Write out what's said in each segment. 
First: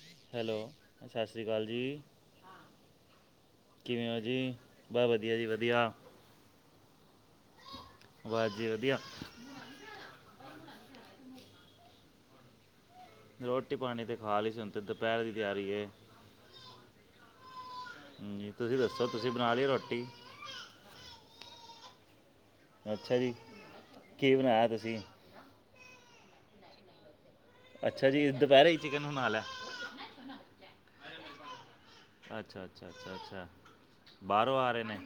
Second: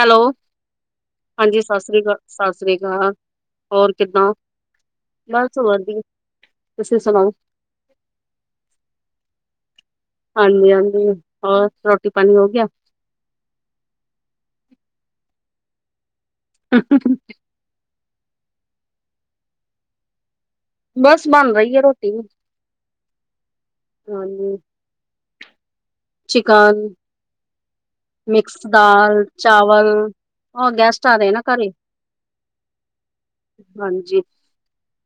Hello ਸਤਿ ਸ਼੍ਰੀ ਹਾਂਜੀ ਅਕਾਲ ਸਤਿ ਸ੍ਰੀ ਜੀ ਅਕਾਲ ਸਤਿ ਸ਼੍ਰੀ ਅਕਾਲ ਹੋਰ ਕਿਵੇਂ ਹੋ ਕਿੱਦਾਂ ਜੀ ਵਧੀਆ ਜੀ ਬਸ ਵਧੀਆ ਵਧਧੀਆ ਤੁਸੀਂ ਸੁਣਾਓ ਬਸ ਜੀ ਵਧੀਆ ਹਾਂਜੀ ਹਾਂਜੀ ਹੋਰ ਰੋਟੀ ਪਾਣੀ ਹੋ ਗਿਆ ਰੋਟੀ ਪਾਣੀ ' ਖਾ ਲਈ ਸੀ ਹ ਤਾਂ ਦੁਪਹਿਰ ਦੀ ਤਿਆਰੀ ਹੈ ਹਾ ਹਾ ਹਾਂ ਜ ਤੁਸੀਂ ਦੱਸੋ ਤੁਸੀਂ ਬਣਾ ਲਈਓ ਰੋਟੀ ਬਸ ਬਣ ਰਹੀ ਹੈ ਰੋਟੀ ਵੀ ਅੱਛਾ ਜੀ ਕੀ ਹਾਂਜੀ ਬਣਾਇਆ ਤੁਸੀਂ ਚਿਕਨ ਅੱਛਾ ਜੀ ਮਿਕਸ ਦੁਪਹਿਰੇ ਹੀ ਚਿਕਨ ਦਾਲ ਬਣਾ ਲਿਆ ਚਾਵਲ ਆਹ ਗੈਸਟ ਆ ਇਹ ਨਾ ਕਰਾਲਲੀ ਅੱਛਾ ਅੱਛਾ ਅੱਛਾ ਅੱਛਾ ਹਾਂਜੀ। ਬਾਹਰੋਂ ਆ ਰਹੇ ਨੇ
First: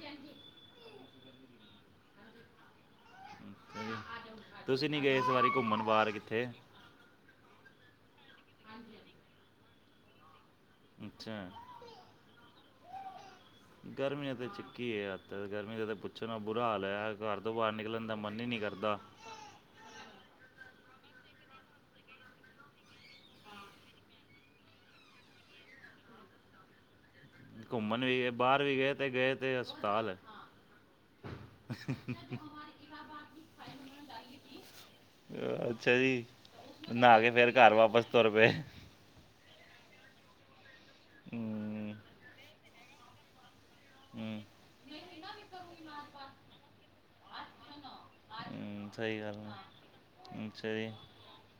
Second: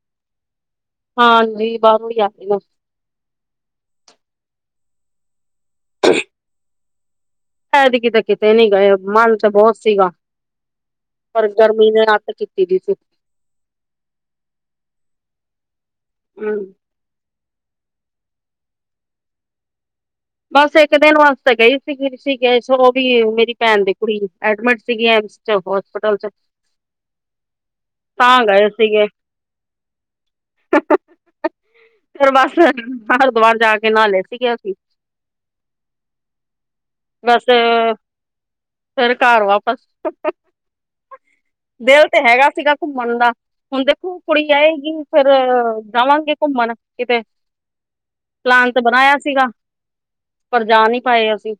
ਹਾਂਜੀ ਬਾਹਰੋਂ ਹੀ ਆਹੇ ਲੋਕ ਤੁਸੀਂ ਨੀ ਗਏ ਇਸ ਵਾਰੀ ਘੁੰਮਣ ਬਾਹਰ ਕਿੱਥੇ ਐਤਕੀ ਤਾਂ ਕਿਤੇ ਕਿਤੇ ਨੀ ਗਏ ਮਨ ਤਾਂ ਬਹੁਤ ਸੀਗਾ ਅੱਛਾ ਪਰ ਗਰਮੀ ਨੇ ਅੱਤ ਕੀਤੀ ਸੀ ਗਰਮੀ ਤਾਂ ਚ ਕੀ ਹੈੱ ਗਰਮੀ ਦਾ ਪੁੱਛਣਾ ਹਮ। ਬੁਰਾ ਹਾਲ ਹੈ ਘਰ ਤੋਂ ਬਾਹਰ ਨਿਕਲਣ ਦਾ ਮਨ ਹੀ ਨਹੀਂ ਕਰਦਾ ਬਸ ਇੱਕ ਦਿਨ ਵਾਸਤੇ ਗਈ ਸੀਗੀ ਸੀਗੇ ਸ ਉਹ ਵੀ ਮੇਰੀ ਭੈਣ ਦੀ ਕੁੜੀ ਐਡਮਿਟ ਸੀਗੀ ਐ ਚ ਹੋਸਪਿਟਲ ਚ ਘੁੰਮਣ ਵੀ ਗਏ ਤਾਂ ਬਾਹਰ ਵੀ ਗਏ ਸੀਗੇ ਤੇ ਗਏ ਤੇ ਹਸਪਤਾਲ ਫਿਰ ਬਸ ਹਰਿਦੁਵਰ ਜਾ ਕੇ ਨਾਲ ਲਿਆ ਸੀਗੇਸੀ ਅੱਛਾ ਜੀ ਨਹਾ ਕੇ ਬਸ ਫੇਰ ਘਰ ਵਾਪਸ ਤੁਰ ਪਏ ਫਿਰ ਘਰ ਵਾਪਸ ਹਮ, ਦਿਲ ਤੇ ਹੈਗਾ ਸੀਗਾ ਘੁੰਮਣ ਦਾ ਹੁਣ ਦੇਖੋ ਹਮ, ਕੁੜੀ ਆਏਗੀ ਫੇਰ ਜਾਵਾਂਗੇ ਘੁੰਮਣ ਕਿਤੇ ਨਾ ਪਲਾਨ ਤਾਂ ਬਣਾਇਆ ਸੀਗਾ ਪਰ ਅੱਛਾ ਜਾ ਜੀ ਨਹੀਂੀ ਪਾਏ ਅਸੀਂ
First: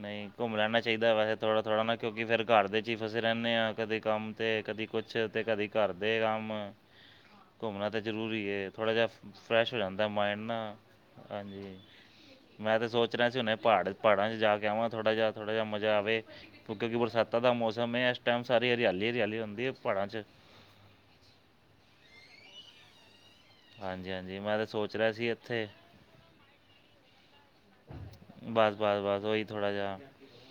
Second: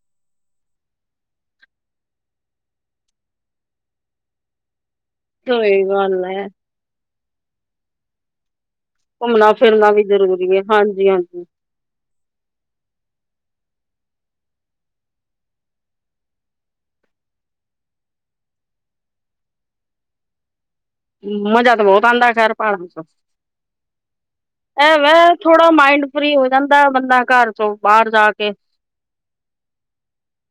ਨਹੀਂ ਘੁੰਮ ਲੈਣਾ ਚਾਹੀਦਾ ਵੈਸੇ ਥੋੜ੍ਹਾ ਥੋੜ੍ਹਾ ਨਾ ਕਿਉਂਕਿ ਫਿਰ ਘਰ ਦੇ 'ਚ ਹੀ ਫਸੇ ਰਹਿੰਦੇ ਹਾਂ ਕਦੇ ਕੰਮ 'ਤੇ ਕਦੀ ਕੁਛ ਤਾਂ ਕਦੇ ਸਹੀ ਕਰਦੇ ਗੱਲ ਹੈ ਕੰਮ ਘੁੰਮਣਾ ਤਾਂ ਜ਼ਰੂਰੀ ਥੋੜ੍ਹਾ ਜਿਹਾ ਘੁੰਮਣਾ ਫਰੈਸ਼ ਹੋ ਫਿਰਨਾ ਵੀ ਜਾਂਦਾ ਮਾਇੰਡ ਨਾ ਜ਼ਰੂਰੀ ਹੈ ਹਾਂਜੀ ਹਾਂਜੀ ਮੈਂ ਤਾਂ ਸੋਚ ਰਿਹਾ ਸੀ ਹੁੇ ਪਹਾੜ ਪਹਾੜਾਂ ਚ ਜਾ ਕੇ ਆਵ ਥੋੜਾ ਥੋੜ੍ਹਾ ਜਿਹਾ ਮਜ਼ਾ ਆਵੇ ਕਿਉ ਕਿਉਂਕਿ ਬਰਸਾਤ ਦਾ ਮੌਸਮ ਹੈ ਇਸ ਟਾਈਮ ਸਾਰੀ ਹਰਿਆਲੀ ਹਰਿਆਲੀ ਹੁੰਦੀ ਹੈ ਪਹਾੜਾਂ ' ਮਜ਼ਾ ਤਾਂ ਬਹੁਤ ਆਉਂਦਾ ਪਹਾੜਾਂ ਚੋਂ ਹਾਂਜੀ ਹਾਂਜੀ ਮੈਂ ਤਾਂ ਸੋਚ ਇਹ ਰਿਹਾ ਵੈ ਸੀ ਇੱਥੇ ਥੋੜਾ ਮਾਈੰਡ ਫਰੀ ਹੋ ਜਾਂਦਾ ਬੰਦਾ ਘਰ ਚੋਂ ਬਾਹਰ ਜਾ ਕੇ ਬਾਰ ਬੱਸ ਹੋਈ ਥੜ੍ਹਾ ਜਿਹਾ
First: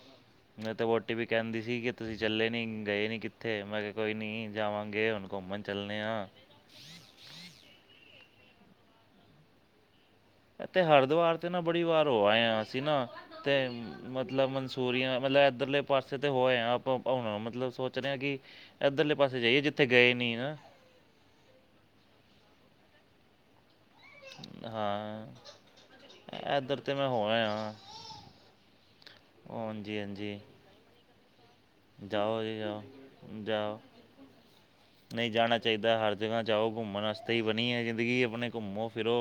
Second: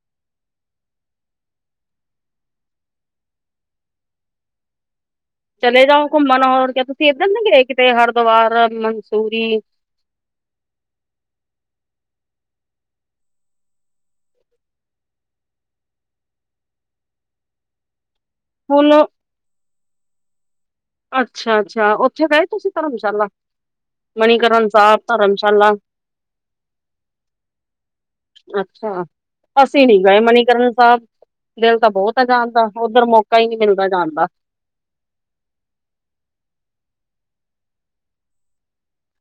[inaudible] ਮੈਂ ਤਾਂ ਵੋਟੀ ਵੀ ਕਹਿੰਦੀ ਸੀ ਕਿ ਤੁਸੀਂ ਚੱਲੇ ਨਹੀਂ ਗਏ ਨਹੀਂ ਕਿੱਥੇ ਮੈਂ ਕਿਹਾ ਕੋਈ ਨਹੀਂ ਜਾਵਾਂਗੇ ਹੁਣ ਘੁੰਮਣ ਚਲੇ ਚੱਲਦੇ ਜਾਓ ਹਾਂ ਘੁੰਮਣ ਹੋਰ ਕ ਤੁਸੀਂ ਇੱਧਰ ਦੇ ਗ ਕਿਤੇ ਹਰਿਦੁਵਰ ਮ ਮੰਸੂਰੀ ਇਥ ਹਰਿਦੁਵਾਰ ਤੇ ਨਾ ਬੜੀ ਵਾਰ ਹੋ ਆਏ ਹ ਅਸੀਂ ਨਾ ਅਤੇ ਮਤਲਬ ਮਨਸੂਰੀਆਂ ਮਤਲਬ ਇੱਧਰਲੇ ਪਾਸੇ ਤਾਂ ਹੋਏ ਹਾਂ ਆਪਾਂ ਹੁਣ ਮਤਲਬ ਸੋਚ ਰਹੇ ਹਾਂ ਕਿ ਹੁਣ ਇੱਧਰਲੇ ਪਾਸੇ ਜਾਈਏ ਜਿੱਥੇ ਗਏ ਨੀ ਨਾ ਅੱਛਾ ਅੱਛਾ ਉੱਥੇ ਗਏ ਤੁਸੀਂ ਧਰਮਸ਼ਾਲਾ ਮਨੀਕਰਨ ਸਾਹਿਬ ਹਾਂ ਧਰਮਸ਼ਾਲਾ ਇੱਧਰ ਤੇ ਮੈਂ ਹੋ ਆਇਆ ਅੱਛਾ ਅਸੀਂ ਨੀ ਹਾਂਜੀ ਗਏ ਹਾਂਜੀ ਮਨੀਕਰਨ ਦਿਲ ਤਾਂ ਬਹੁਤ ਆ ਜਾਓ ਜੀ ਜਾਣਦਾ ਜਾਓ ਉੱਧਰ ਮੌਕਾ ਹੀ ਨਹੀਂ ਜਾਓ ਮਿਲਦਾ ਜਾਣ ਦਾ ਨਹੀਂ ਜਾਣਾ ਚਾਹੀਦਾ ਹਰ ਜਗ੍ਹਾ ਜਾਓ ਘੁੰਮਣ ਵਾਸਤੇ ਹੀ ਬਣੀ ਹੈ ਜ਼ਿੰਦਗੀ ਆਪਣੇ ਘੁੰਮੋ ਫਿਰੋ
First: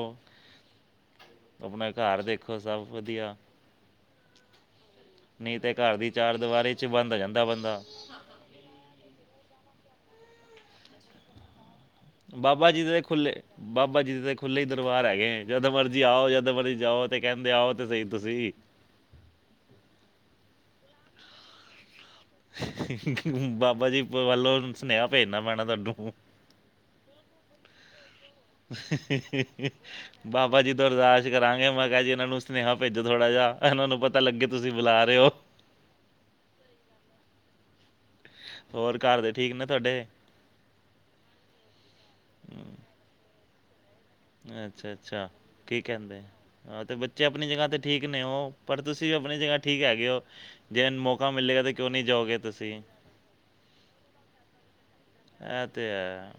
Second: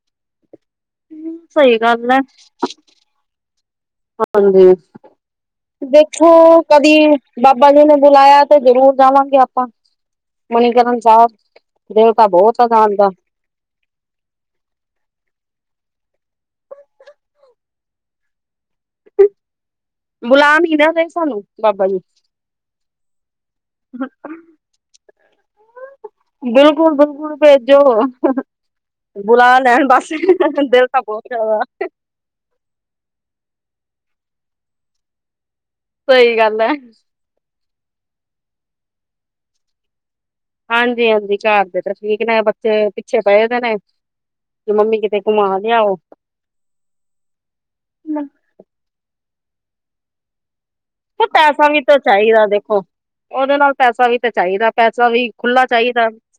ਸਹੀ ਆਪਣਾ ਗੱਲ ਹੈ ਘਰ ਦੇਖੋ ਸਭ ਵਧੀਆ ਹਾਂਜੀ ਨਹੀਂ ਤੇ ਘਰ ਦੀ ਦੇਖੋ ਚਾਰ ਦੀਵਾਰੀ 'ਚ ਕਦੀ ਬੰਦ ਹੋ ਜਾਂਦਾ ਬਾਬਾ ਬੰਦਾ ਜੀ ਨੇ ਬੁਲਾਇਆ ਤੇ ਜ਼ਰੂਰ ਜਾਵਾਂਗੇ ਆਪਾਂ ਮਨੀਕਰਨ ਸਾਹਿਬ ਦੀਲ ਤਾਂ ਬਹੁਤ ਆ ਬਾਬਾ ਜੀ ਦੇ ਜਾਣਦਾ ਖੁੱਲੇ ਬਾਬਾ ਜੀ ਦੇ ਤਾਂ ਖੁੱਲ੍ਹੇ ਹੀ ਦਰਬਾਰ ਹੈਗੇ ਜਦ ਮਰਜੀ ਆਓ ਜਦ ਮਰਜ਼ੀ ਜਾਓ ਤੇ ਕਹਿੰਦੇ ਆਓ ਤੇ ਸਹੀ ਤੁਸੀਂ ਬੁਲੈਨ ਦੇ ਸਾਨੂੰ ਬਾਬਾ ਜੀ ਬਾਬਾ ਜੀ ਵੱਲੋਂ ਸੁਨੇਹਾ ਭੇਜਨਾ ਪੈਣਾ ਤੁਹਾਨੂੰ ਬਿਲਕੁਲ ਬਿਲਕੁਲ ਭੇਜੋ ਬੁਲਾ ਲੈਣ ਬਸ ਬਾਬਾ ਜੀ ਦਿਲ ਤੋਂ ਤਾਂ ਬਹੁਤ ਬਰਦਾਸ਼ ਜ਼ਿਆਦਾ ਕਰਾਂਗੇ ਮੈਂ ਕਿਹਾ ਜੀ ਇਹਨਾਂ ਨੂੰ ਸੁਨੇਹਾ ਭੇਜੋ ਥੋੜਾ ਜਹਾ ਤੁਹਾਨ ਨੂੰ ਪਤਾ ਲੱਗੇ ਤੁਸੀਂ ਬੁਲਾ ਰਹੇ ਹੋ ਸਹੀ ਗੱਲ ਹੈ ਹੋਰ ਘਰ ਦੇ ਠੀਕ ਨੇ ਤੁਹਾਡੇ ਹਾਂਜੀ ਹਾਂਜੀ ਘਰ ਦੇ ਤੇ ਠੀਕ ਨੇ ਹਮ, ਬੱਚੇ ਪਿੱਛੇ ਪਏ ਦੇ ਨੇ ਕਿ ਅੱਛਾ ਮੰਮੀ ਕਿਤੇ ਅੱਛਾ ਘੁਮਾ ਕੀ ਲਿਆਓ ਕਹਿੰਦੇ ਹਾਂ ਅਤੇ ਬੱਚੇ ਆਪਣੀ ਜਗ੍ਹਾ 'ਤੇ ਠੀਕ ਨੇ ਉਹ ਪਰ ਤੁਸੀਂ ਵੀ ਆਪਣੀ ਜਗ੍ਹਾ ਠੀਕ ਹੈਗੇ ਹੋ ਜੇ ਤੇ ਮੌਕਾ ਮਿਲੇਗਾ ਪੈਸਾ ਤਾਂ ਵੀ ਕਿਉਂ ਨਹੀਂ ਜਾਓਗੇ ਚਾਹੀਦਾ ਦੇਖੋ ਤੁਸੀਂ ਉਹਦੇ ਨਾਲ ਪੈਸਾ ਵੀ ਤਾਂ ਚਾਹੀਦਾ ਪੈਸਾ ਵੀ ਖੁਲਾ ਇਹ ਤੇ ਚਾਹੀਦਾ ਹੈ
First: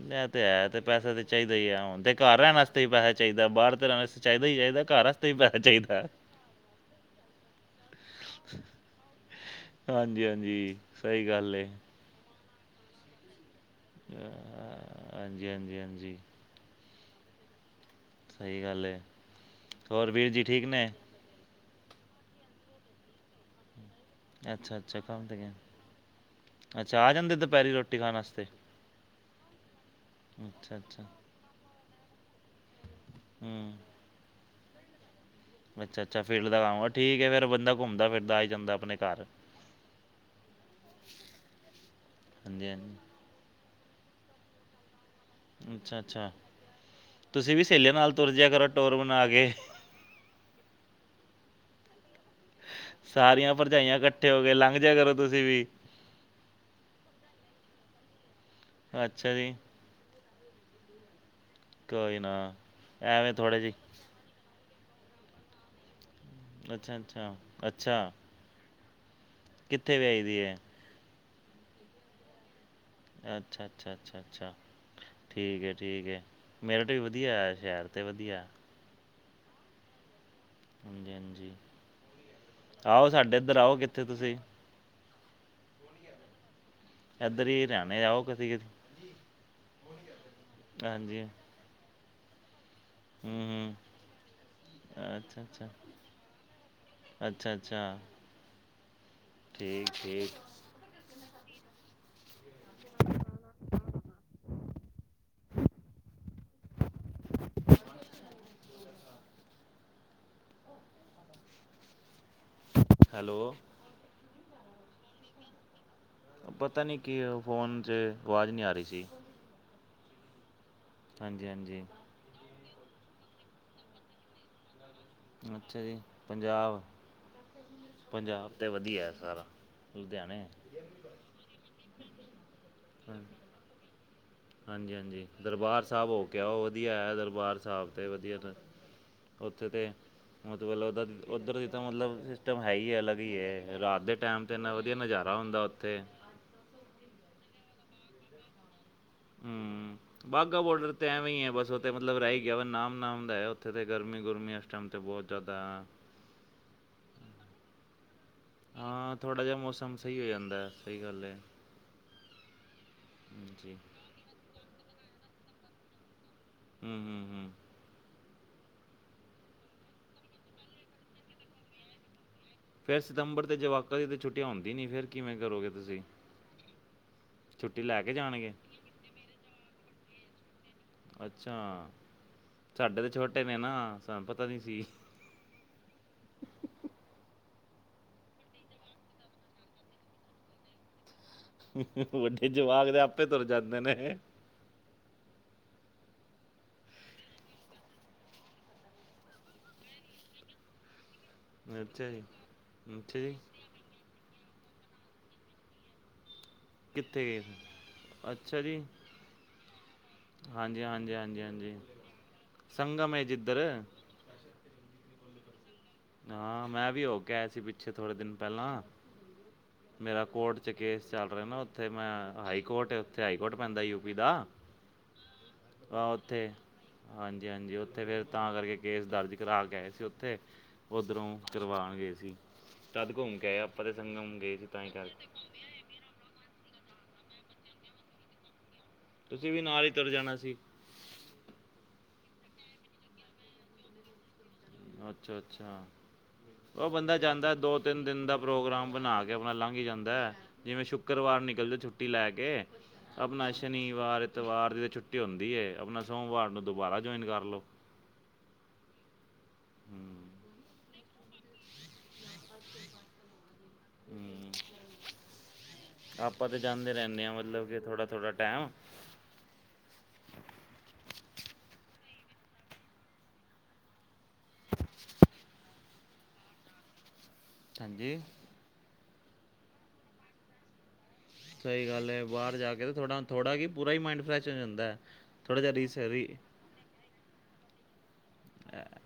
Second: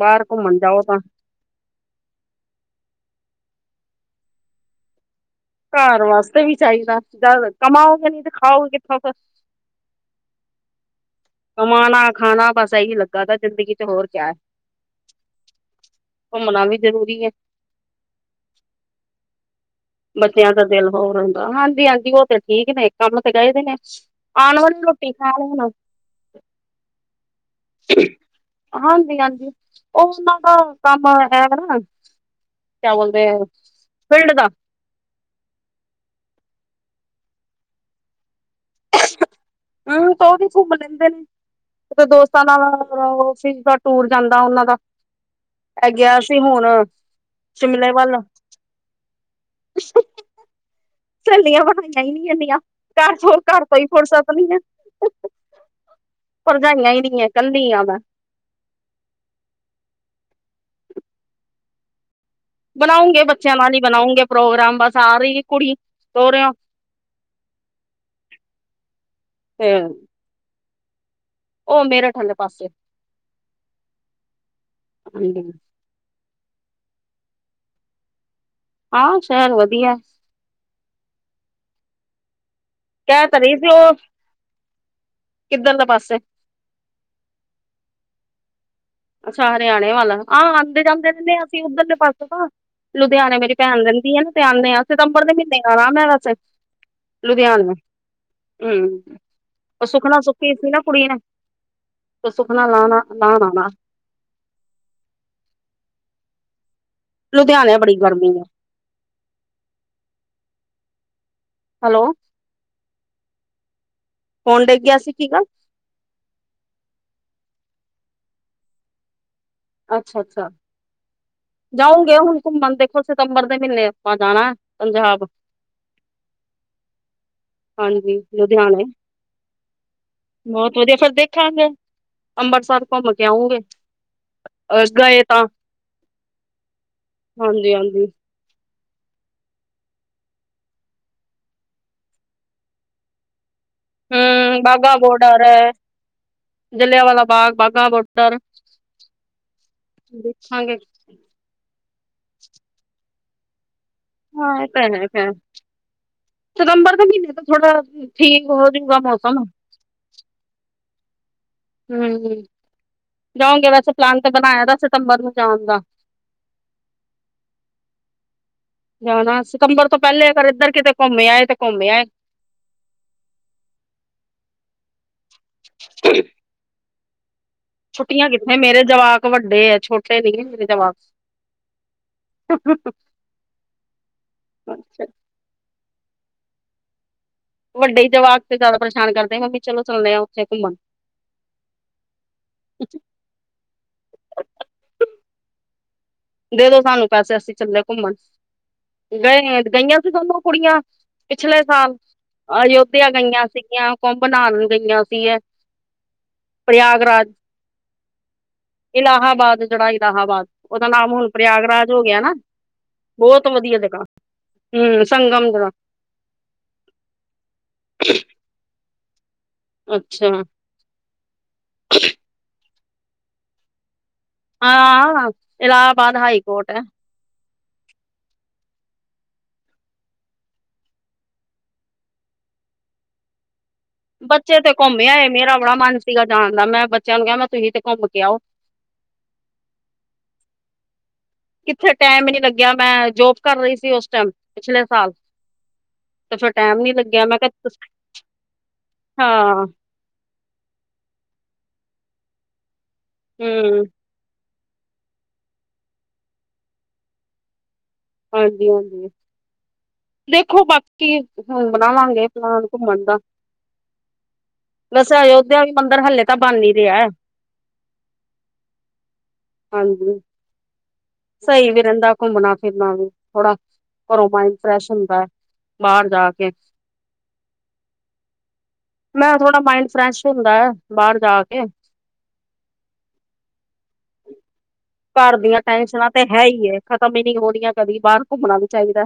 ਬਾਹਰ ਇਹ ਤੇ ਘੁੰਮਣ ਹੈ ਤੇ ਜਾਓ ਤਾਂ ਪੈਸਾ ਤੇ ਚਾਹੀਦਾ ਹੀ ਹੈ ਹੁਣ ਤੇ ਘਰ ਰਹਿ ਵਾਸਤੇ ਪੈਸਾ ਚਾਹੀਦਾ ਬਾਹਰ ਤੇ ਰਹਿਣ ਵਸ ਚਾਹੀਦਾ ਹੀ ਚਾਹੀਦਾ ਘਰ ਵਾਤੇ ਘਰ ਵਾਸਤੇ ਵੀ ਚਾਹੀਦਾ ਜਦ ਕਮਾਓਗੇ ਨੀ ਤੇ ਖਾਓਗੇ ਕਿੱਥੋਂ ਫ ਹਾਂਜੀ ਹਾਂਜੀ ਸਹੀ ਗੱਲ ਏ ਕਮਾਣਾ ਖਾਣਾ ਬਸ ਇਹੀ ਲੱਗਾ ਤ ਜ਼ਿੰਦਗੀ ਚ ਹੋਰ ਅ, ਕਿਆ ਹੈ ਹਾਂਜੀ, ਹਾਂਜੀ, ਹਾਂਜੀ ਘੁੰਮਣਾ ਵੀ ਜ਼ਰੂਰੀ ਹੈ ਸਹੀ ਗੱਲ ਹੈ। ਬੱਚਿਆਂ ਦਾ ਦਿਲ ਹੋਰ ਹੁੰਦਾ ਹਾਂਜੀ ਹਾਂਜੀ ਉਹ ਤੇ ਠੀਕ ਨੇ ਕੰਮ ਤੇ ਕਹਿਦੇ ਨੇ ਆਉਣ ਅੱਛਾ, ਵਾਲੀ ਅੱਛਾ ਰੋਟੀ ਕੰਮ ਖਾ ਤੇ ਰ ਗਏ। ਹੁਣ ਅੱਛਾ ਆ ਜਾਂਦੇ ਦੁਪਹਿਰੀ ਰੋਟੀ ਖਾਣ ਵਾਸਤੇ ਹਾਂਜੀ ਹਾਂਜੀ ਉਹ ਉਹਨਾਂ ਦਾ ਅੱਛਾ ਕੰਮ ਹੈਗਾ ਨਾ ਕਿਆ ਬੋਲਦੇ ਹੂੰ। ਫਿਲਡ ਦਾ ਅੱਛਾ ਅੱਛਾ ਫੀਲਡ ਦਾ ਕੰਮ ਆ ਠੀਕ ਫਿਰ ਬੰਦਾ ਘੁੰਮਦਾ ਫਿਰਦਾ ਆ ਜਾਂਦਾ ਆਪਣੇ ਘਰ। ਹਮ ਤਾਂ ਉਹਦੀ ਘੁੰਮ ਲੈਂਦੇ ਨੇ ਤੇ ਦੋਸਤਾਂ ਦਾ ਹਾਂਜੀ, ਹਾਂਜੀ ਉਹ ਫੀ ਟੂਰ ਜਾਂਦਾ ਉਹਨਾਂ ਦਾ ਇਹ ਅੱਛਾ ਗਿਆ ਅੱਛਾ ਸੀ ਹੁਣ ਤੁਸੀਂ ਵੀ ਸ਼ਿਮਲੇ ਸਹੇਲੀਆਂ ਨਾਲ ਵੱਲ ਤੁਰ ਜਿਆ ਕਰੋ ਟੋਰ ਬਣਾ ਕੇ ਝੱਲੀਆਂ ਬਣਿਆ ਹੀ ਨ ਹੈ ਘਰ ਤੋਂ ਸਾਰੀਆਂ ਘਰ ਤੋਂ ਹੀ ਭਰਜਾਈਆਂ ਫੜ ਇਕੱਠੇ ਹੋ ਸਕਦੀ ਕੇ ਹੈ ਲੰਘ ਜਿਆ ਕਰੋ ਤੁਸੀਂ ਵੀ। ਭਰਜਾਈਆਂ ਹੀ ਨਹੀਂ ਹੈ ਕੱਲੀ ਆ ਮੈਂ ਅੱਛਾ ਜੀ ਕੋਈ ਨਾ ਬਣਾਉਂਗੇ ਐਵੇਂ ਬੱਚਿਆਂ ਥੋੜ੍ਹੇ ਜੀ ਨਾਲ ਹੀ ਬਣਾਉਗੇ ਪ੍ਰੋਗਰਾਮ ਬਸ ਆ ਰਹੀ ਕੁੜੀ ਸੋਹਰਿਓ ਅੱਛਾ ਅੱਛਾ ਅੱਛਾ ਤੇ ਕਿੱਥੇ ਵਿਆਈ ਦੀ ਹੈ ਉਹ ਮੇਰਾ ਠੇ ਪਾਸੇ ਅੱਛਾ ਅੱਛਾ ਅੱਛਾ ਅੱਛਾ ਠੀਕ ਹੈ ਠੀਕ ਹੈ ਮੇਰੇਟ ਵੀ ਵਧੀਆ ਸ਼ਹਿਰ 'ਤੇ ਵਧੀਆ ਹਾਂ ਸ਼ਹਿਰ ਵਧੀਆ ਹਾਂਜੀ ਹਾਂਜੀ ਆਓ ਕਹਿ ਸਾਡੇ ਤਾਂ ਇੱਧਰ ਰਹੀ ਸੀ ਆਓ ਉਹ ਕਿੱਥੇ ਤੁਸੀਂ ਕਿੱਧਰਲੇ ਪਾਸੇ ਇੱਧਰ ਹੀ ਹਰਿਆਣੇ ਆਓ ਕਿਸੀ ਕਿ ਅੱਛਾ ਹਰਿਆਣੇ ਵੱਲ ਆਹ ਆਉਂਦੇ ਜਾਂਦੇ ਹਾਂਜੀ ਰਹਦੇ ਹ ਅਸੀਂ ਉੱਧਰਲੇ ਪਾਸੇ ਤਾਂ ਲੁਧਿਆਣੇ ਹੂੰ ਮੇਰੀ ਹੂੰ ਭੈਣ ਰਹਿੰਦੀ ਆ ਨਾ ਤੇ ਆਉਂਦੇ ਆ ਸਤੰਬਰ ਦੇ ਅੱਛਾ ਮਹੀਨੇ ਅੱਛਾ ਆਉਣਾ ਮੈਂ ਵੈਸੇ ਅੱਛਾ ਲੁਧਿਆਣਾ ਅੱਛਾ ਹਮ ਉਹ ਠੀਕ ਸੁਖਨਾ ਠੀਕ ਸੁਖੀ ਸੀ ਨਾ ਕੁੜੀ ਨੇ ਤੇ ਸੁਖਨਾ ਲਾਹਣਾ ਲਾਹਣ ਆਉਣਾ ਲੁਧਿਆਣੇ ਬੜੀ ਗਰਮੀ ਆ ਹੈਲੋ ਹੈਲੋ ਫੋਨ ਡਗ ਗਿਆ ਸੀ ਕੀਕ ਪਤਾ ਨਹੀਂ ਕੀ ਉਹ ਫੋਨ ਚ ਆਵਾਜ਼ ਨਹੀਂ ਆ ਰਹੀ ਸੀ ਅੱਛਾ ਅੱਛਾ ਹਾਂਜੀ ਹਾਂਜੀ ਜਾਊਗੇ ਹੁਣ ਘੁੰਮਣ ਦੇਖੋ ਸਤੰਬਰ ਦੇ ਮਹੀਨੇ ਆਪਾਂ ਜਾਣਾ ਪੰਜਾਬ ਅੱਛਾ ਜੀ ਪੰਜਾਬ ਹਾਂਜੀ ਪੰਜਾਬ ਤੇ ਲੁਧਿਆਣੇ ਵਧੀਆ ਹੈ ਸਾਰਾ ਲੁਧਿਆਣੇ ਬਹੁਤ ਵਧੀਆ ਫਿਰ ਦੇਖਾਂਗੇ ਅੰਮ੍ਰਿਤਸਰ ਘੁੰਮ ਕੇ ਆਉਂਗੇ ਅ ਹਾਂਜੀ ਗਏ ਹਾਂਜੀ ਤਾਂ ਦਰਬਾਰ ਸਾਹਿਬ ਹੋ ਕੇ ਉਹ ਵਧੀਆ ਹੈ ਦਰਬਾਰ ਹਾਂਜੀ ਸਾਹਿਬ ਹਾਂਜੀ 'ਤੇ ਵਧੀਆ ਉੱਥੇ ਤਾਂ ਮਤਲਬ ਉੱਧਰ ਉੱਧਰ ਦੀ ਤਾਂ ਮਤਲਬ ਸਿਸਟਮ ਹੈ ਹੀ ਹੈ ਅਲੱਗ ਹੀ ਹੈ ਰਾਤ ਦੇ ਟਾਈਮ ਤੇ ਹਮ ਇੰਨਾ ਵਧੀਆ ਬਾਘਾ ਨਜ਼ਾਰਾ ਬੋਡਰ ਹੁੰਦਾ ਹੈ ਉੱਥੇ ਜਲਿਆਂਵਾਲਾ ਬਾਗ ਬਾਘਾਂ ਬੋਟਰ ਹਮ ਵਾਹਗਾ ਬੋਰਡਰ ਤੇ ਐਵੇਂ ਹੀ ਹੈ ਬਸ ਉਥੇ ਮਤਲਬ ਰਹਿ ਹੀ ਗਿਆ ਵਾ ਨਾਮ ਨਾਮ ਦਾ ਉੱਥੇ ਤਾਂ ਗਰਮੀ ਗੁਰਮੀ ਹਾਂ ਇਸ ਇਹ ਤਾਂ ਟਾਈਮ 'ਤੇ ਹੈ ਬਹੁਤ ਖੈਰ ਜ਼ਿਆਦਾ ਸਤੰਬਰ ਦੇ ਮਹੀਨੇ ਤਾਂ ਥੋੜਾ ਠੀਕ ਹੋਜੂਗਾ ਹਾਂ ਮੌਸਮ ਥੋੜਾ ਜਿਹਾ ਸਹੀ ਹੋ ਜਾਂਦਾ ਸਹੀ ਗੱਲ ਹੈ ਹਮ ਹਮ, ਜਾਓਗੇ ਜੀ ਵੈਸੇ ਪਲਾਨ ਤਾਂ ਬਣਾਇਆ ਦਾ ਸਤੰਬਰ ਨੂੰ ਜਾਣ ਦਾ ਹਮ ਹਮ ਜਾਣਾ ਸਿਕੰਬਰ ਤੋਂ ਪਹਿਲੇ ਅਗਰ ਇੱਧਰ ਕਿਤੇ ਘੁੰਮੇ ਆਏ ਤੇ ਘੁੰਮ ਆਏ ਫੇਿਰ ਸਤੰਬਰ ਤੇ ਜਵਾਕਾ ਦੀ ਤਾਂ ਛੁੱਟਟੀ ਆਉਂਦੀ ਨਹੀਂ ਫਿਰ ਕਿਵੇਂ ਕਰੋਗੇ ਤੁਸੀਂ ਛੁੱਟੀ ਲੈ ਕੇ ਛੁੱਟੀਆਂ ਜਾਣਗੇ ਕਿੱਥੇ ਮੇਰੇ ਜਵਾਕ ਵੱਡੇ ਹੈ ਛੋਟੇ ਨਹੀਂ ਮੇਰੇ ਜਵਾਕ ਅੱਛਾ ਸਾਡੇ ਤਾਂ ਛੋਟੇ ਨੇ ਨਾ ਸਾਨੂੰ ਪਤਾ ਨੀ ਸੀ, ਅੱਛਾ, ਵੱਡੇ ਜਵਾਕ ਤੇ ਜ਼ਿਆਦਾ ਪਰੇਸ਼ਾਨ ਕਰਦੇ ਮੰਮੀ ਚਲੋ ਚੱਲਦੇ ਆ ਉੱਥੇ ਘੁੰਮਣ ਵੱਡੇ ਜਵਾਕ ਦੇ ਆਪੇ ਤੁਰ ਜਾਂਦੇ ਨੇ ਦੇ ਦੋ ਸਾਨੂੰ ਪੈਸੇ ਅਸੀਂ ਚੱਲੇ ਘੁੰਮਣ ਗਏ ਗਈਆਂ ਸੀ ਦੋਨੋ ਕੁੜੀਆਂ ਪਿਛਲੇ ਸਾਲ ਅੱਛਾ ਜੀ, ਅਯੋਧਿਆ ਅੱਛਾ ਜੀ, ਗਈਆਂ ਸੀਗੀਆਂ ਕੁੰਭਨਾਰਨ ਗਈਆਂ ਸੀੀਆਂ, ਕਿੱਥੇ ਪ੍ਰਯਾਗਰਾਜ ਗਏ ਸੀ? ਅੱਛਾ ਜੀ, ਇਲਾਹਾਬਾਦ ਜਿਹੜਾ ਹਾਂਜੀ, ਦਾ ਨਾਮ ਹਾਂਜੀ, ਹੁਣ ਹਾਂਜੀ, ਹਾਂਜੀ। ਪ੍ਰਯਾਗਰਾਜ ਹੋ ਗਿਆ ਨਾ ਸੰਗਮ ਏ ਬਹੁਤ ਜਿੱਧਰ, ਵਧੀਆ ਜਗ੍ਹਾ ਹਮ ਸੰਗਮ ਜਗਾ ਹਾਂ ਮੈਂ ਵੀ ਹੋ ਗਿਆ ਸੀ ਪਿੱਛੇ ਥੋੜੇ ਦਿਨ ਪਹਿਲਾਂ ਮੇਰਾ ਅੱਛਾ ਕੋਰਟ 'ਚ ਕੇਸ ਚੱਲ ਰਿਹਾ ਨਾ ਉੱਥੇ ਮੈਂ ਹਾਈ ਕੋਰਟ ਉੱਥੇ ਹਾਈ ਕੋਰਟ ਪੈਂਦਾ ਯੂਪੀ ਦਾ ਆਾਂ ਆ ਇਲਾਹਾਬਾਦ ਹਾਈ ਉੱਥੇ ਕੋੋਟ ਹਾਂਜੀ ਹਾਂਜੀ ਉੱਥੇ ਫੇਿਰ ਤਾਂ ਕਰਕੇ ਕੇਸ ਦਰਜ ਕਰਾ ਕੇ ਆਏ ਸੀ ਉੱਥੇ ਉਧਰੋਂ ਕਰਵਾਉਣ ਗਏ ਸੀ ਜਦ ਘੁੰਮ ਕੇ ਆਏ ਆਪਾਂ ਤੇ ਸੰਗਮ ਗਏ ਸੀ ਤਾਂ ਹੀ ਘੁੰਮਿਆ ਕਰਕੇ, ਹੈ ਮੇਰਾ ਬੜਾ ਮਨ ਸੀਗਾ ਜਾਣ ਦਾ ਮੈਂ ਬੱਚਿਆਂ ਨੂੰ ਕਿਹਾ ਮੈਂ ਤੁਸੀਂ ਤੇ ਘੁੰਮ ਕੇ ਆਓ ਤੁਸੀਂ ਵੀ ਨਾਲ ਹੀ ਤੁਰ ਜਾਣਾ ਸੀ ਕਿੱਥੇ ਟਾਈਮ ਨੀ ਲੱਗਿਆ ਮੈਂ ਜੋਬ ਕਰ ਰਹੀ ਸੀ ਉਸ ਟਾਈਮ ਪਿਛਲੇ ਸਾਲ ਅੱਛਾ ਅੱਛਾ ਤੇ ਫਿਰ ਟਾਈਮ ਉਹ ਨੀ ਬੰਦਾ ਲੱਗਿਆ ਮੈਂ ਜਾਂਦਾ ਦੋ ਕਿਹਾ ਤਿੰਨ ਦਿਨ ਦਾ ਪ੍ਰੋਗਰਾਮ ਬਣਾ ਕੇ ਆਪਣਾ ਹਾਂ ਲੰਘ ਹੀ ਜਾਂਦਾ ਹੈ ਜਿਵੇਂ ਸ਼ੁੱਕਰਵਾਰ ਨਿਕਲ ਜਾਓ ਛੁੱਟੀ ਲੈ ਕੇ ਆਪ ਆਪਣਾ ਹੂੰ ਸ਼ਨੀਵਾਰ ਐਤਵਾਰ ਦੀ ਤਾਂ ਛੁੱਟੀ ਹੁੰਦੀ ਹੈ, ਆਪਣਾ ਸੋਮਵਾਰ ਨੂੰ ਦੁਬਾਰਾ ਜੁਆਇਨ ਕਰ ਲਉ ਹਾਂਜੀ ਹਾਂਜੀ ਹੂੰ ਦੇਖੋ ਬਾਕੀ ਹੁਣ ਬਣਾਵਾਂਗੇ ਪਲਾਨ ਘੁੰਮਣ ਦਾ ਹੂੰ ਵੈਸੇ ਅਯੋਧਿਆ ਵੀ ਮੰਦਿਰ ਹਲੇੇ ਤਾਂ ਆਪਾਂ ਬਣ ਹੀ ਜਾਂਦੇ ਰਿਹਾ, ਰਹਿੰਦੇ ਹਾਂ ਮਤਲਬ ਕਿ ਥੋੜ੍ਹਾ ਥੋੜ੍ਹਾ ਟਾਈਮ ਹੱਲਜੀ ਸਹੀ ਵੀ ਰਹਿੰਦਾ ਘੁੰਮਣਾ ਫਿਰਨਾ ਵੀ ਥੋੜਾ ਘਰੋਂ ਮਾਈੰਡ ਫਰੈਸ਼ ਹੁੰਦਾ ਹੈ ਬਾਹਰ ਜਾ ਕੇ ਹਾਂਜੀ ਮੈਂ ਥੋੜਾ ਮਾਇੰਡ ਫਰੈਸ਼ ਹੁੰਦਾ ਹੈ ਬਾਹਰ ਜਾ ਕੇ ਸਹੀ ਗੱਲ ਹੈ ਬਾਹਰ ਜਾ ਕੇ ਥੋੜ੍ਹਾ ਥੋੜ੍ਹਾ ਵੀ ਪੂਰਾ ਹੀ ਮਾਇਾਈੰਡ ਫਰੈਸ਼ ਹੋ ਜਾਂਦਾ ਹੈ ਘਰ ਦੀਆਂ ਥੋੜ੍ਹਾ ਜਿਹਾ ਰੀਸ ਟੈਨਸ਼ਨਾਂ ਤੇ ਰੀ ਹੈ ਹੀ ਏ ਖਤਮ ਹੀ ਨਹੀਂੀ ਹੋ ਰਆਂ ਕਦੀ ਬਾਹਰ ਘੁੰਮਣਾ ਵੀ ਚਾਹੀਦਾ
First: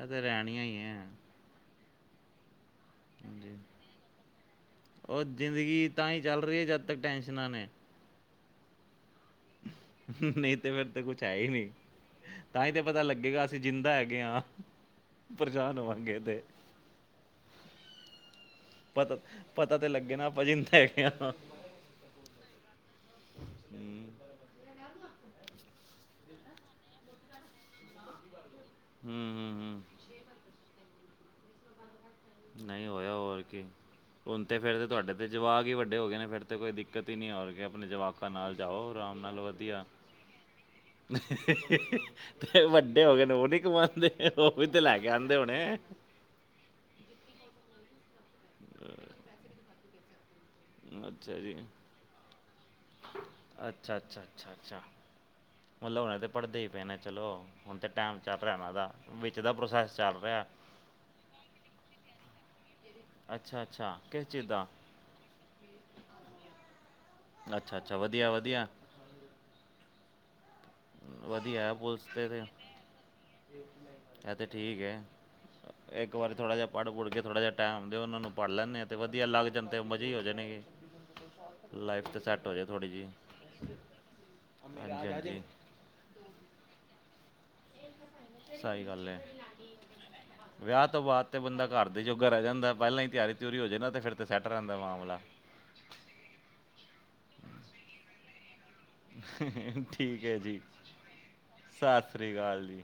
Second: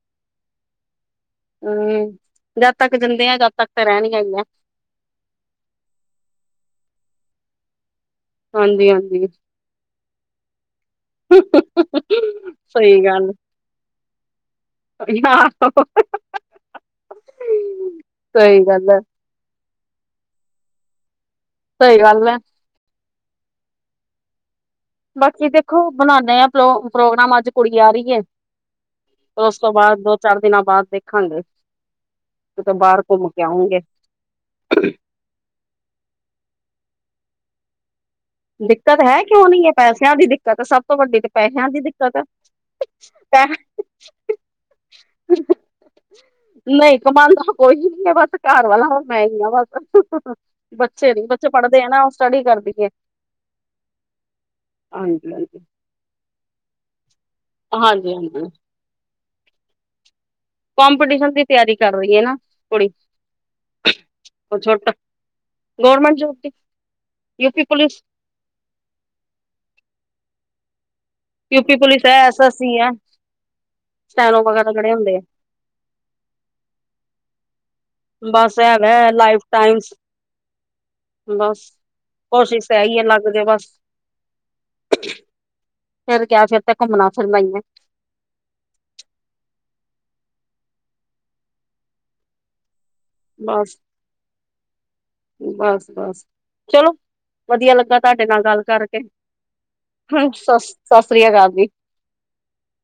ਇਹ ਤੇ ਰਹਿਣੀਆਂ ਹੀ ਹੈ ਹਮ ਜਦ ਤੱਕ ਜਾਂਦੇ ਆ ਜਦ ਹਾਂਜੀ ਤੱਕ ਤਾਂ ਰਹਿਣੀਆਂਈ ਆ ਉਹ ਜ਼ਿੰਦਗੀ ਤਾਂ ਹੀ ਚੱਲ ਰਹੀ ਹੈ ਜਦ ਤੱਕ ਟੈਨਸ਼ਨਾਂ ਨੇ ਹਾਂਜੀ ਹਾਂਜੀ ਨਹੀਂ ਤੇ ਫੇਿਰ ਤਾਂ ਕੁੱਛ ਹੈ ਹੀ ਨਹੀਂ ਤਾਂ ਹੀ ਤੇ ਸਹੀ ਪਤਾ ਗੱਲ ਲੱਗੇਗਾ ਅਸੀਂ ਜਿੰਦਾ ਹੈਗੇ ਹਾਂ ਪਰੇਸ਼ਾਨ ਹੋਵਾਂਗੇ ਤੇ, ਸਹੀ ਗੱਲ ਹੈ ਪਤਾ ਪਤਾ ਤੇ ਲੱਗੇ ਨਾ ਆਪਾਂ ਜਿੰਦਾ ਹੈਗੇ ਸਹੀ ਗੱਲ ਹੈੈਂ ਹਮ ਬਾਕੀ ਦੇਖੋ ਬਨਾਉਦੇ ਹ ਪ੍ਰੋ ਪ੍ਰੋਗਰਾਮ ਅੱਜ ਕੁੜੀ ਆ ਰਹੀ ਹੈਓੱ, ਹੂੰ ਹੂੰ ਉਸ ਤੋਂ ਬਾਅਦ ਹੂੰ। ਦੋ ਚਾਰ ਦਿਨਾਂ ਬਾਅਦ ਦੇਖਾਂਗੇ ਕਿਤੇ ਨਹੀਂ ਬਾਹਰ ਹੋਇਆ ਘੁੰਮ ਕੇ ਹੋਰ ਕੀ ਆਉਂਗੇ ਹੁਣ ਤੇ ਫੇਿਰਦੇ ਤੁਹਾਡੇ ਤੇ ਜਵਾਕ ਹੀ ਵੱਡੇ ਹੋ ਗਏ ਨੇ ਫਿਰ ਤੇ ਕੋਈ ਦਿੱਕਤ ਹੀ ਨਹੀਂੀ ਆ ਰਹੀ ਆਪਣੇ ਜਵਾਕ ਆਪਾਂ ਨਾਲ ਜਾਓ ਦਿੱਕਤ ਆਰਾਮ ਹੈ ਨਾਲ ਕਿਉਂ ਨੀ ਹੈ ਵਧੀਆ। ਪੈਸਿਆਂ ਦੀ ਦਿੱਕਤ ਹੈ ਸਭ ਤੋਂ ਵੱਡੀ ਤੇ ਪੈਸਿਆਂ ਦੀ ਦਿੱਕਤ ਹੈ ਤੇ ਵੱਡੇ ਹੋ ਗਏ ਨੇ ਪੈ ਉਹ ਨੀ ਕਮਾਉਂਦੇ ਉਹ ਵੀ ਤੇ ਲੈ ਕੇ ਆਉਂਦੇ ਹੋਣੇ ਨਹੀਂ ਕਮਾਉਂਦਾ ਕੋਈ ਨੀ ਹੈ ਬਸ ਘਰ ਵਾਲਾ ਹੁਣ ਮੈਂ ਹੀ ਆ ਬਸ ਬੱਚੇ ਨੀ ਅੱਛਾ ਬੱਚੇ ਜੀ ਪੜ੍ਹਦੇ ਆ ਨਾ ਉਹ ਸਟੱਡੀ ਕਰਦੀਏ ਅੱਛਾ ਅੱਛਾ ਅੱਛਾ ਅੱਛਾ ਹਾਂਜੀ ਹਾਂਜੀ ਮਤਲਬ ਹੁਣੇ ਤਾਂ ਪੜ੍ਹਦੇ ਹੀ ਪਏ ਨੇ ਚਲੋ ਹੁਣ ਤਾਂ ਹਾਂਜੀ ਟਾਈਮ ਚੱਲ ਹਾਂਜੀ ਰਿਹਾ ਇਹਨਾਂ ਦਾ ਵਿੱਚ ਦਾ ਪ੍ਰੋਸੈਸ ਚੱਲ ਰਿਹਾ ਕੰਪੀਟੀਸ਼ਨ ਦੀ ਤਿਆਰੀ ਕਰ ਰਹੀ ਹੈ ਨਾ ਕੁੜੀ ਅੱਛਾ ਅੱਛਾ ਕਿਸ ਚੀਜ਼ ਉਹ ਦਾ ਛੋਟ ਗੌਰਮੈਂਟ ਜੋਬ ਤੇ ਅੱਛਾ ਅੱਛਾ ਵਧੀਆ ਵਧੀਆ ਵਧੀਆ ਯੂਪੀ ਪੁਲਿਸ ਹੈ ਤੇ ਐਸ ਤੇ ਐਸ ਸੀ ਹੈ ਇਹ ਸਟੈਨੋ ਤੇ ਵਗੈਰਾ ਠੀਕ ਜਿਹੜੇ ਹੈ ਹੁੰਦੇ ਆ ਇੱਕ ਵਾਰੀ ਥੜ੍ਹਾ ਜਿਹਾੜ੍ਹ ਪੁੜ ਕੇ ਥੋ੍ਹਾ ਜਿਹਾ ਟਾਈਮ ਦਿਓ ਉਹਨਾਂ ਨੂੰ ਪੜ੍ਹ ਬਸ ਲੈਂਦੇ ਆ ਤੇ ਹੈਗਾ ਵਧੀਆ ਲਾਈਫ ਲੱਗਣ ਟਾਈਮ ਤੇ ਮਜ਼ੇ ਹੋ ਜਾਣੇਗੇ ਬਸ ਲਾਈਫ ਤੇ ਸੈਟ ਹੋ ਜਾੇ ਕੋਸ਼ਿਸ਼ ਤਾਂ ਥੋੜੀ ਇਹੀ ਹੈ ਜਿ ਲੱਗ ਜੇ ਬਸ ਹਜੀ ਹਾਂਜੀ ਫੇਰ ਕ ਫਿਰ ਤੇ ਘੁੰਮਣਾ ਫਿਰ ਮੈਂ ਸਹੀ ਗੱਲ ਹੈ ਵਿਆਹ ਤੋਂ ਬਾਅਦ ਤੇ ਬੰਦਾ ਘਰ ਦੇ ਜੋਗਰਹਿ ਜਾਂਦਾ ਪਹਿਲਾਂ ਹੀ ਤਿਆਰੀ ਤਉਰੀ ਹੋ ਜਾੇ ਨਾ ਤੇ ਫਿਰ ਤੇ ਸੈੱਟ ਰਹਿੰਦਾ ਮਾਮਲਾ ਬਸ ਬਸ ਚਲੋ ਵਧੀਆ ਲੱਗਾ ਤੁਹਾਡੇ ਨਾਲ ਗੱਲ ਕਰ ਠੀਕ ਹਾਂ ਸ ਸਤਿ ਸ੍ਰੀ ਅਕਾਲ ਜੀ ਸ਼੍ਰੀ ਅਕਾਲ ਜੀ